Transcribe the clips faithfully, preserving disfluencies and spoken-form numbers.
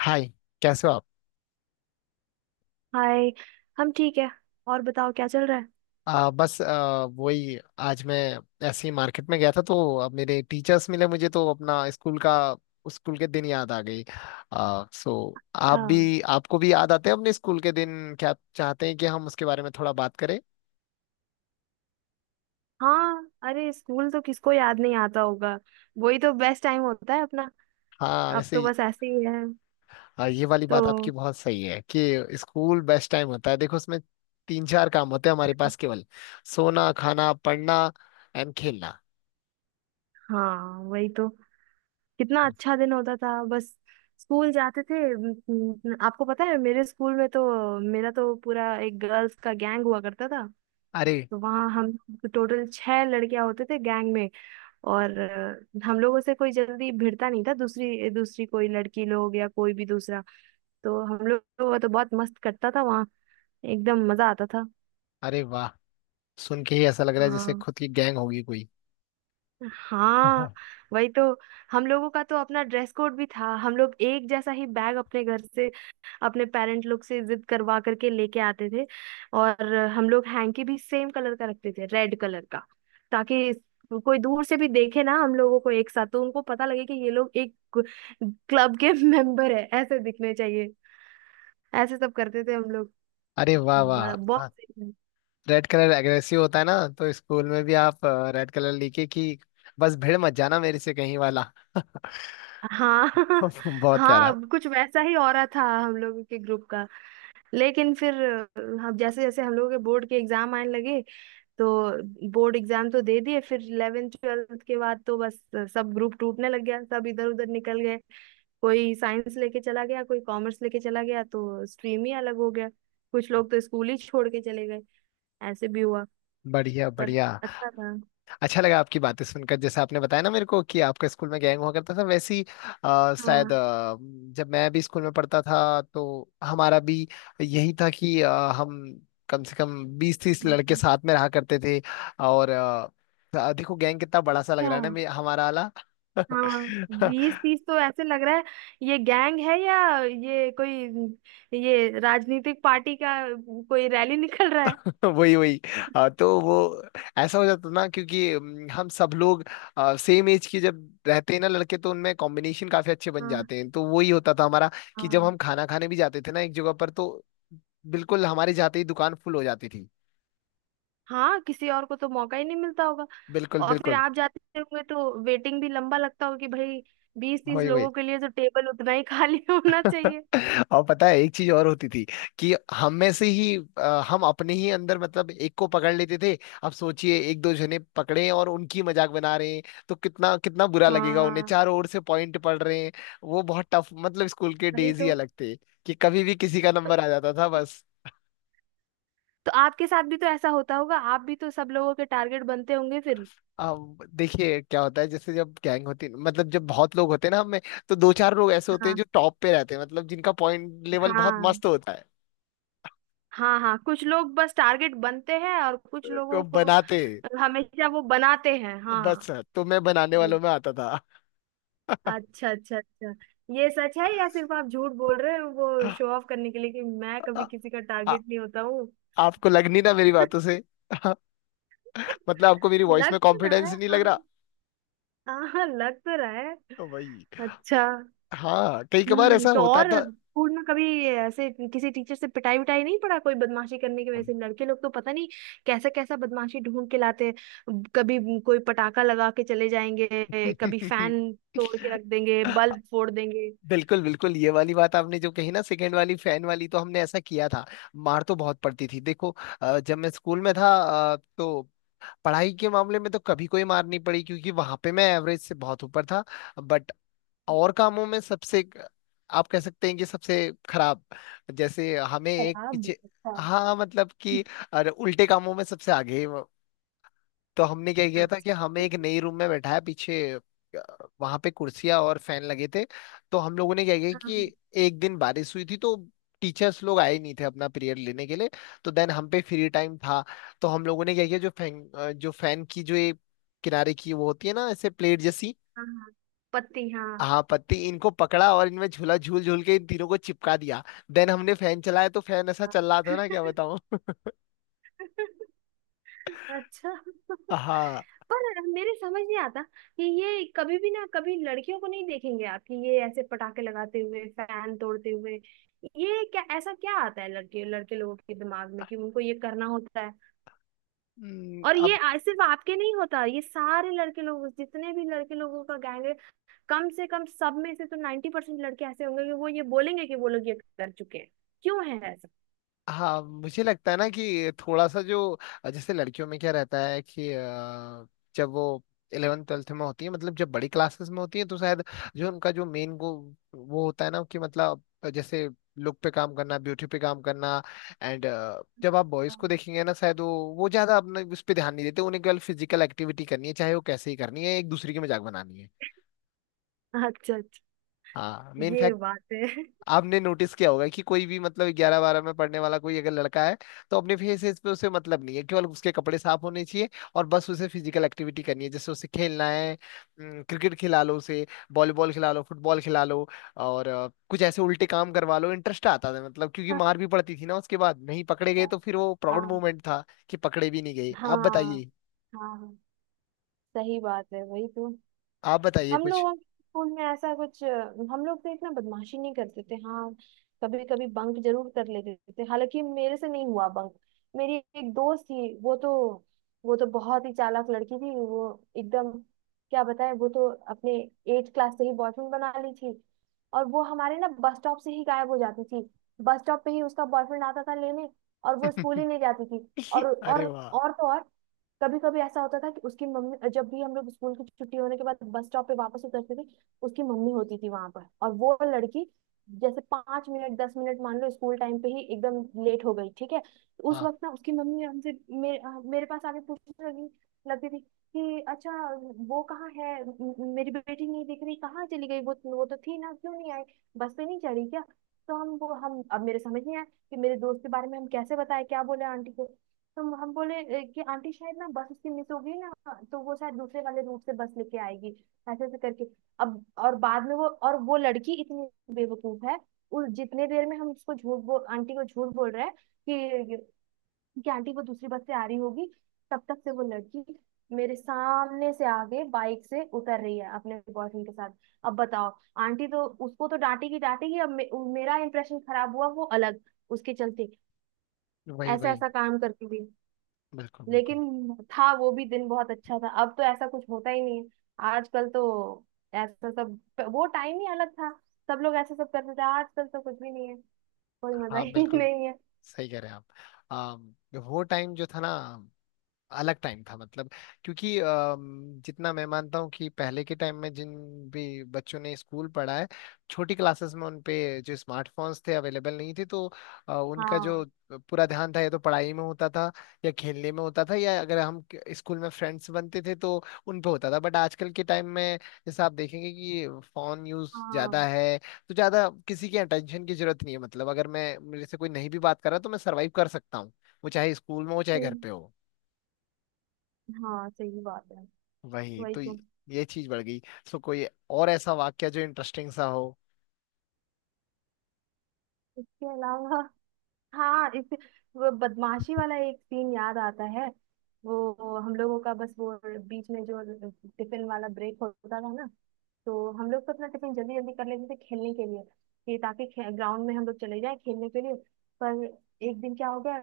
हाय कैसे हो आप हाय। हम ठीक है। और बताओ क्या चल रहा है। आ, बस आ, वही आज मैं ऐसे ही मार्केट में गया था तो अब मेरे टीचर्स मिले मुझे तो अपना स्कूल का उस स्कूल के दिन याद आ गई। आ, सो आप हाँ। भी आपको भी याद आते हैं अपने स्कूल के दिन। क्या आप चाहते हैं कि हम उसके बारे में थोड़ा बात करें? हाँ, अरे स्कूल तो किसको याद नहीं आता होगा। वही तो बेस्ट टाइम होता है अपना। हाँ अब वैसे। तो बस ऐसे ही है। आ, ये वाली तो बात आपकी बहुत सही है कि स्कूल बेस्ट टाइम होता है। देखो उसमें तीन चार काम होते हैं हमारे पास, केवल सोना, खाना, पढ़ना एंड खेलना। हाँ, वही तो। कितना अच्छा दिन होता था, बस स्कूल जाते थे। म, म, आपको पता है, मेरे स्कूल में तो मेरा तो पूरा एक गर्ल्स का गैंग हुआ करता था। अरे। तो वहाँ हम टोटल छह लड़कियां होते थे गैंग में। और अ, हम लोगों से कोई जल्दी भिड़ता नहीं था, दूसरी दूसरी कोई लड़की लोग या कोई भी दूसरा। तो हम लोग, वो तो बहुत मस्त करता था वहाँ। एकदम मजा आता था। अरे वाह। सुन के ही ऐसा लग रहा है जैसे हाँ। खुद की गैंग होगी कोई। हाँ, हाँ। वही तो। हम लोगों का तो अपना ड्रेस कोड भी था। हम लोग एक जैसा ही बैग अपने घर से, अपने पेरेंट लोग से जिद करवा करके लेके आते थे। और हम लोग हैंकी भी सेम कलर का रखते थे, रेड कलर का, ताकि कोई दूर से भी देखे ना हम लोगों को एक साथ, तो उनको पता लगे कि ये लोग एक क्लब के मेंबर है, ऐसे दिखने चाहिए। ऐसे सब करते थे हम लोग। अरे वाह बड़ा बहुत। वाह। रेड कलर एग्रेसिव होता है ना, तो स्कूल में भी आप रेड कलर लिखे कि बस भिड़ मत जाना मेरे से कहीं वाला। हाँ। बहुत हाँ, प्यारा। अब कुछ वैसा ही हो रहा था हम लोगों के ग्रुप का। लेकिन फिर हम जैसे जैसे हम लोगों के बोर्ड के एग्जाम आने लगे, तो बोर्ड एग्जाम तो दे दिए, फिर इलेवंथ ट्वेल्थ के बाद तो बस सब ग्रुप टूटने लग गया, सब इधर उधर निकल गए। कोई साइंस लेके चला गया, कोई कॉमर्स लेके चला गया, तो स्ट्रीम ही अलग हो गया। कुछ लोग तो स्कूल ही छोड़ के चले गए, ऐसे भी हुआ। बढ़िया पर बढ़िया। अच्छा था। अच्छा लगा आपकी बातें सुनकर, जैसे आपने बताया ना मेरे को कि आपका स्कूल में गैंग हुआ करता था, वैसे ही अ, शायद हाँ। अ, जब मैं भी स्कूल में पढ़ता था तो हमारा भी यही था कि अ, हम कम से कम बीस तीस लड़के हाँ। साथ में रहा करते थे। और अ, देखो गैंग कितना बड़ा सा लग रहा है ना, हाँ। मे- हमारा वाला। हाँ, बीस तीस तो ऐसे लग रहा है, ये गैंग है या ये कोई, ये राजनीतिक पार्टी का कोई रैली निकल रहा है। वही वही। आ, तो वो ऐसा हो जाता ना, क्योंकि अम, हम सब लोग सेम एज के जब रहते हैं ना लड़के, तो उनमें कॉम्बिनेशन काफी अच्छे बन हाँ। जाते हैं, तो वही होता था हमारा। कि जब हाँ। हम खाना खाने भी जाते थे ना एक जगह पर तो बिल्कुल हमारे जाते ही दुकान फुल हो जाती थी। हाँ, किसी और को तो मौका ही नहीं मिलता होगा। बिल्कुल और फिर बिल्कुल। आप जाते होंगे तो वेटिंग भी लंबा लगता होगा, कि भाई बीस तीस वही वही। लोगों के लिए तो टेबल उतना ही खाली होना चाहिए। और पता है एक चीज और होती थी, कि हम में से ही, अ, हम अपने ही अंदर मतलब एक को पकड़ लेते थे। अब सोचिए एक दो जने पकड़े हैं और उनकी मजाक बना रहे हैं, तो कितना कितना बुरा लगेगा उन्हें, हाँ, चारों ओर से पॉइंट पड़ रहे हैं। वो बहुत टफ, मतलब स्कूल के वही डेज ही तो। अलग थे कि कभी भी किसी का तो, नंबर आ जाता था बस। तो आपके साथ भी तो ऐसा होता होगा, आप भी तो सब लोगों के टारगेट बनते होंगे फिर। अब देखिए क्या होता है, जैसे जब गैंग होती, मतलब जब बहुत लोग होते हैं ना हम में, तो दो चार लोग ऐसे होते हैं हाँ। जो टॉप पे रहते हैं, मतलब जिनका पॉइंट लेवल बहुत हाँ। मस्त होता है। हाँ। हाँ, कुछ लोग बस टारगेट बनते हैं, और कुछ को लोगों को बनाते। हमेशा वो बनाते हैं। हाँ। बस, तो मैं बनाने नहीं। वालों में आता था। आ, अच्छा, अच्छा, अच्छा। ये सच है या सिर्फ आप झूठ बोल रहे हो, वो शो ऑफ करने के लिए कि मैं कभी किसी का आ, टारगेट नहीं होता हूँ? आपको लग नहीं ना मेरी बातों से? मतलब आपको मेरी वॉइस लग में तो रहा कॉन्फिडेंस है, नहीं लग हाँ। रहा? हाँ। हाँ, लग तो रहा है। तो वही। अच्छा। हाँ, कई कबार हम्म ऐसा तो होता और था। स्कूल में कभी ऐसे किसी टीचर से पिटाई विटाई नहीं पड़ा, कोई बदमाशी करने की वजह से? लड़के लोग तो पता नहीं कैसा कैसा बदमाशी ढूंढ के लाते हैं। कभी कोई पटाखा लगा के चले जाएंगे, कभी फैन तोड़ के रख देंगे, बल्ब फोड़ देंगे। बिल्कुल बिल्कुल। ये वाली बात आपने जो कही ना सेकंड वाली, फैन वाली, तो हमने ऐसा किया था। मार तो बहुत पड़ती थी देखो। अ, जब मैं स्कूल में था, अ, तो पढ़ाई के मामले में तो कभी कोई मार नहीं पड़ी क्योंकि वहां पे मैं एवरेज से बहुत ऊपर था। बट और कामों में सबसे, आप कह सकते हैं कि सबसे खराब। जैसे हमें एक शराब? पीछे। अच्छा। हाँ मतलब कि, अरे उल्टे कामों में सबसे आगे। तो हमने क्या किया था अच्छा। कि हमें एक नई रूम में बैठाया पीछे। वहां पे कुर्सियां और फैन लगे थे। तो हम लोगों ने क्या किया हाँ। हाँ। कि, एक दिन बारिश हुई थी, तो टीचर्स लोग आए नहीं थे अपना पीरियड लेने के लिए, तो देन हम पे फ्री टाइम था। तो हम लोगों ने क्या किया, जो फैन जो फैन की जो ये किनारे की वो होती है ना, ऐसे प्लेट जैसी, हाँ। हाँ, पत्ती। हाँ। हाँ पत्ती, इनको पकड़ा और इनमें झूला झूल झूल के इन तीनों को चिपका दिया। देन हमने फैन चलाया तो फैन ऐसा हाँ। चल रहा था ना, क्या बताऊं। अच्छा। हाँ। पर मेरे समझ नहीं आता कि ये कभी भी, ना कभी लड़कियों को नहीं देखेंगे आप कि ये ऐसे पटाखे लगाते हुए, फैन तोड़ते हुए। ये क्या, ऐसा क्या आता है लड़के लड़के लोगों के दिमाग में कि उनको ये करना होता है? हम्म, और ये अब। आ- सिर्फ आपके नहीं होता, ये सारे लड़के लोग, जितने भी लड़के लोगों का गैंग है, कम से कम सब में से तो नाइन्टी परसेंट लड़के ऐसे होंगे कि वो ये बोलेंगे कि वो लोग ये कर चुके हैं। क्यों है ऐसा? हाँ मुझे लगता है ना कि थोड़ा सा जो, जैसे लड़कियों में क्या रहता है कि अ, जब वो इलेवन ट्वेल्थ में होती है, मतलब जब बड़ी क्लासेस में होती है, तो शायद जो उनका जो मेन गो वो होता है ना कि, मतलब जैसे, लुक पे काम करना, ब्यूटी पे काम करना एंड, जब आप बॉयज को हाँ, देखेंगे ना, शायद वो वो ज्यादा अपने उस पे ध्यान नहीं देते, उन्हें केवल फिजिकल एक्टिविटी करनी है चाहे वो कैसे ही करनी है, एक दूसरे की मजाक बनानी है। अच्छा अच्छा, हाँ मेन। ये बात है। आपने नोटिस किया होगा कि कोई भी, मतलब ग्यारह बारह में पढ़ने वाला कोई अगर लड़का है, तो अपने फेसेस पे उसे मतलब नहीं है, केवल उसके कपड़े साफ होने चाहिए। और बस उसे फिजिकल एक्टिविटी करनी है, जैसे उसे खेलना है। क्रिकेट खिला लो उसे, वॉलीबॉल खिला लो, फुटबॉल खिला लो, और अ, कुछ ऐसे उल्टे काम करवा लो। इंटरेस्ट आता था, मतलब क्योंकि मार भी पड़ती थी ना उसके बाद, नहीं पकड़े अच्छा। गए तो फिर वो प्राउड हाँ। मोमेंट था, कि पकड़े भी नहीं गए। आप हाँ। बताइए। हाँ। हाँ, सही बात है, वही तो। आप बताइए हम कुछ। लोगों के स्कूल में ऐसा कुछ, हम लोग तो इतना बदमाशी नहीं करते थे। हाँ, कभी कभी बंक जरूर कर लेते थे, हालांकि मेरे से नहीं हुआ बंक। मेरी एक दोस्त थी, वो तो वो तो बहुत ही चालाक लड़की थी, वो एकदम, क्या बताएं, वो तो अपने एट क्लास से ही बॉयफ्रेंड बना ली थी। और वो हमारे ना बस स्टॉप से ही गायब हो जाती थी, बस स्टॉप पे ही उसका बॉयफ्रेंड आता था लेने, और वो स्कूल ही नहीं जाती थी। और और अरे वाह। और तो और, कभी कभी ऐसा होता था कि उसकी मम्मी, जब भी हम लोग स्कूल की छुट्टी होने के बाद बस स्टॉप पे वापस उतरते थे, उसकी मम्मी होती थी वहां पर। और वो लड़की जैसे पांच मिनट दस मिनट, मान लो स्कूल टाइम पे ही एकदम लेट हो गई, ठीक है, तो उस हाँ वक्त ना उसकी मम्मी हमसे, मेरे अ, मेरे पास आके पूछने लगी, लगती थी, कि अच्छा, वो कहाँ है? म- म- मेरी बेटी नहीं दिख रही, कहाँ चली गई, वो वो तो थी ना, क्यों नहीं आई? बस पे नहीं चढ़ी क्या? तो हम वो हम अब मेरे समझ नहीं आया कि मेरे दोस्त के बारे में हम कैसे बताएं, क्या बोले आंटी को। तो हम बोले ए, कि आंटी शायद ना बस उसकी मिस हो गई ना, तो वो शायद दूसरे वाले रूट से बस लेके आएगी, ऐसे ऐसे करके। अब और बाद में, वो और वो लड़की इतनी बेवकूफ है, उस जितने देर में हम उसको झूठ बोल, आंटी को झूठ बोल रहे हैं कि कि आंटी वो दूसरी बस से आ रही होगी, तब तक से वो लड़की मेरे सामने से आगे बाइक से उतर रही है अपने बॉयफ्रेंड के साथ। अब बताओ। आंटी तो उसको तो डांटेगी डांटेगी, अब मे, मेरा इंप्रेशन खराब हुआ वो अलग, उसके चलते वही ऐसा वही। ऐसा काम करती हुई। बिल्कुल बिल्कुल। लेकिन था, वो भी दिन बहुत अच्छा था। अब तो ऐसा कुछ होता ही नहीं है, आजकल तो ऐसा सब, वो टाइम ही अलग था। सब लोग ऐसा सब करते थे, आजकल तो कुछ भी नहीं है। कोई मजा हाँ ही बिल्कुल। नहीं है। सही कह रहे हैं आप। आ, वो टाइम जो था ना, अलग टाइम था। मतलब क्योंकि अम, जितना मैं मानता हूँ कि पहले के टाइम में जिन भी बच्चों ने स्कूल पढ़ा है छोटी क्लासेस में, उन पे जो स्मार्टफोन्स थे अवेलेबल नहीं थे। तो अ, उनका जो हाँ। पूरा ध्यान था, या तो पढ़ाई में होता था, या खेलने में होता था, या अगर हम क- स्कूल में फ्रेंड्स बनते थे तो उन पे होता था। बट आजकल के टाइम में, जैसा आप देखेंगे कि, फोन यूज हाँ। ज्यादा है। तो ज्यादा किसी की अटेंशन की जरूरत नहीं है, मतलब अगर मैं, मेरे से कोई नहीं भी बात कर रहा तो मैं सर्वाइव कर सकता हूँ, वो चाहे स्कूल में हो चाहे घर हम्म, पे हो। हाँ, सही बात है, वही वही तो तो। ये ये चीज बढ़ गई। सो कोई और ऐसा वाक्य जो इंटरेस्टिंग सा हो? इसके अलावा हाँ, इस वो बदमाशी वाला एक सीन याद आता है। वो हम लोगों का, बस वो बीच में जो टिफिन वाला ब्रेक होता था ना, तो हम लोग तो अपना टिफिन जल्दी जल्दी कर लेते थे खेलने के लिए, कि ताकि ग्राउंड में हम लोग चले जाए खेलने के लिए। पर एक दिन क्या हो गया,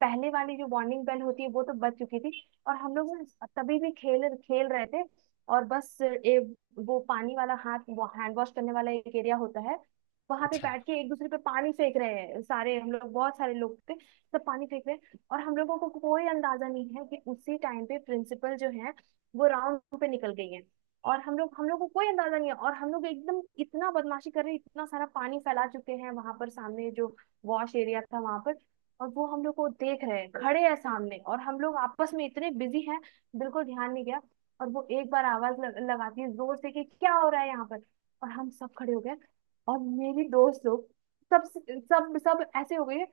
पहले वाली जो वार्निंग बेल होती है वो तो बज चुकी थी, और हम लोग ना तभी भी खेल खेल रहे थे। और बस ए, वो पानी वाला हाथ हैंड वॉश करने वाला एक एरिया होता है, वहां पे अच्छा। बैठ के एक दूसरे पे पानी फेंक रहे हैं सारे, हम लोग बहुत सारे लोग थे। सब पानी फेंक रहे हैं और हम लोगों को कोई अंदाजा नहीं है कि उसी टाइम पे प्रिंसिपल जो है, वो राउंड पे निकल गई है। और हम लोग हम लोग को कोई अंदाजा नहीं है, और हम लोग एकदम इतना बदमाशी कर रहे हैं, इतना सारा पानी फैला चुके हैं वहां पर सामने जो वॉश एरिया था वहां पर। और वो हम लोग को देख रहे हैं, खड़े हैं सामने, और हम लोग आपस में इतने बिजी हैं, बिल्कुल ध्यान नहीं गया। और वो एक बार आवाज लग, लगाती है जोर से, कि क्या हो रहा है यहाँ पर? और हम सब खड़े हो गए, और मेरी दोस्त लोग सब सब सब ऐसे हो गए,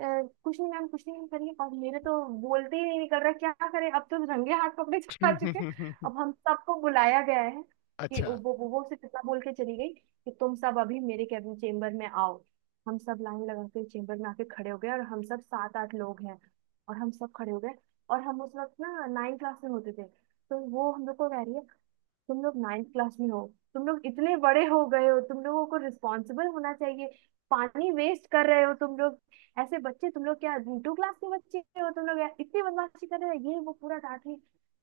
"अ, कुछ नहीं मैम, कुछ नहीं मैम" करिए, और मेरे तो बोलते ही नहीं निकल रहा, क्या करें, अब तो रंगे हाथ पकड़े जा चुके। अब हम सबको बुलाया गया है कि वो अच्छा। वो वो सिर्फ इतना बोल के चली गई कि तुम सब अभी मेरे कैबिन चेम्बर में आओ। हम सब लाइन लगा के चेम्बर में आके खड़े हो गए, और हम सब सात आठ लोग हैं, और हम सब खड़े हो गए। और हम उस वक्त ना नाइन क्लास में होते थे, तो वो हम लोग को कह रही है, तुम लोग नाइन्थ क्लास में हो, तुम लोग इतने बड़े हो गए हो, तुम लोगों को रिस्पॉन्सिबल होना चाहिए, पानी वेस्ट कर रहे हो तुम लोग, ऐसे बच्चे तुम लोग, क्या टू क्लास के बच्चे हो तुम लोग, इतनी बदमाशी कर रहे हो, ये वो पूरा डांट रही।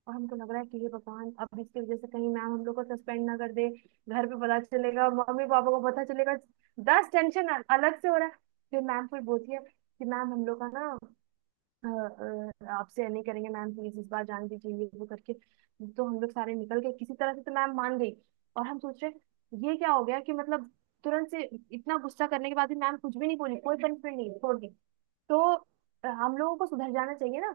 और हमको लग रहा है कि हे भगवान, अब इसकी वजह से कहीं मैम हम लोग को सस्पेंड ना कर दे, घर पे पता चलेगा, मम्मी पापा को पता चलेगा, दस टेंशन अलग से हो रहा है। फिर मैम फिर बोलती है, कि मैम हम लोग का ना अ, अ, आपसे नहीं करेंगे मैम, प्लीज इस बार जाने दीजिए, ये वो करके। तो हम लोग सारे निकल गए किसी तरह से, तो मैम मान गई। और हम सोच रहे ये क्या हो गया, कि मतलब तुरंत से इतना गुस्सा करने के बाद भी मैम कुछ भी नहीं बोली, कोई पनिशमेंट नहीं छोड़ दी। तो अ, हम लोगों को सुधर जाना चाहिए ना,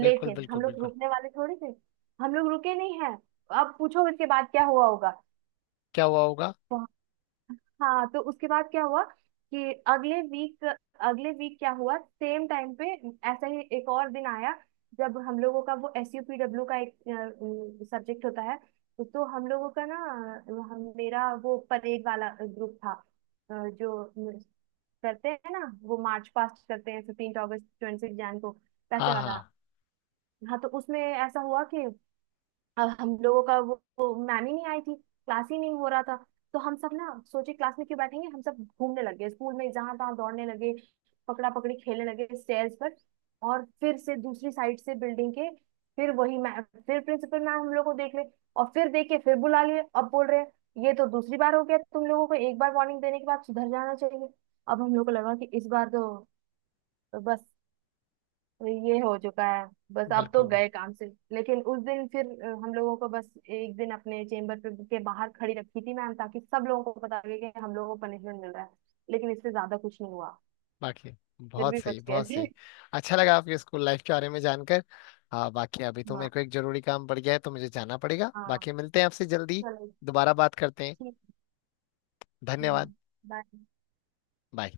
बिल्कुल हम बिल्कुल लोग बिल्कुल। रुकने वाले थोड़ी थे। हम लोग रुके नहीं हैं। अब पूछो इसके बाद क्या हुआ होगा। क्या हुआ होगा? हाँ, तो उसके बाद क्या हुआ कि अगले वीक अगले वीक क्या हुआ सेम टाइम पे, ऐसा ही एक और दिन आया। जब हम लोगों का वो एस यू पी डब्ल्यू का एक सब्जेक्ट होता है, तो हम लोगों का ना, हम मेरा वो परेड वाला ग्रुप था, अ, जो करते हैं ना, वो मार्च पास्ट करते हैं fifteen August, twenty six Jan को, पैसे हाँ वाला। हाँ। हाँ, तो उसमें ऐसा हुआ कि अब हम लोगों का वो, वो मैम ही नहीं आई थी, क्लास ही नहीं हो रहा था। तो हम सब ना सोचे क्लास में क्यों बैठेंगे, हम सब घूमने लगे स्कूल में, जहां तहां दौड़ने लगे, पकड़ा पकड़ी खेलने लगे स्टेयर्स पर, और फिर से दूसरी साइड से बिल्डिंग के, फिर वही मैम, फिर प्रिंसिपल मैम हम लोग को देख ले, और फिर देख के फिर बुला लिए। अब बोल रहे हैं ये तो दूसरी बार हो गया, तुम लोगों को एक बार वार्निंग देने के बाद सुधर जाना चाहिए। अब हम लोग को लगा कि इस बार तो बस, तो ये हो चुका है, बस अब तो बिल्कुल गए बिल्कुल। काम से। लेकिन उस दिन फिर अ, हम लोगों को बस एक दिन अपने चेम्बर पे के बाहर खड़ी रखी थी मैम, ताकि सब लोगों को पता लगे कि हम लोगों को पनिशमेंट मिल रहा है, लेकिन इससे ज्यादा कुछ नहीं हुआ। बाकी फिर बहुत भी सही, बच गए बहुत थे। सही। अच्छा लगा आपके स्कूल लाइफ के बारे में जानकर। हाँ बाकी, अभी तो हाँ। मेरे को एक जरूरी काम पड़ गया है तो मुझे जाना पड़ेगा, हाँ। बाकी मिलते हैं आपसे जल्दी। चलो। दोबारा बात करते हैं। ठीक। धन्यवाद। हम्म। बाय। बाय।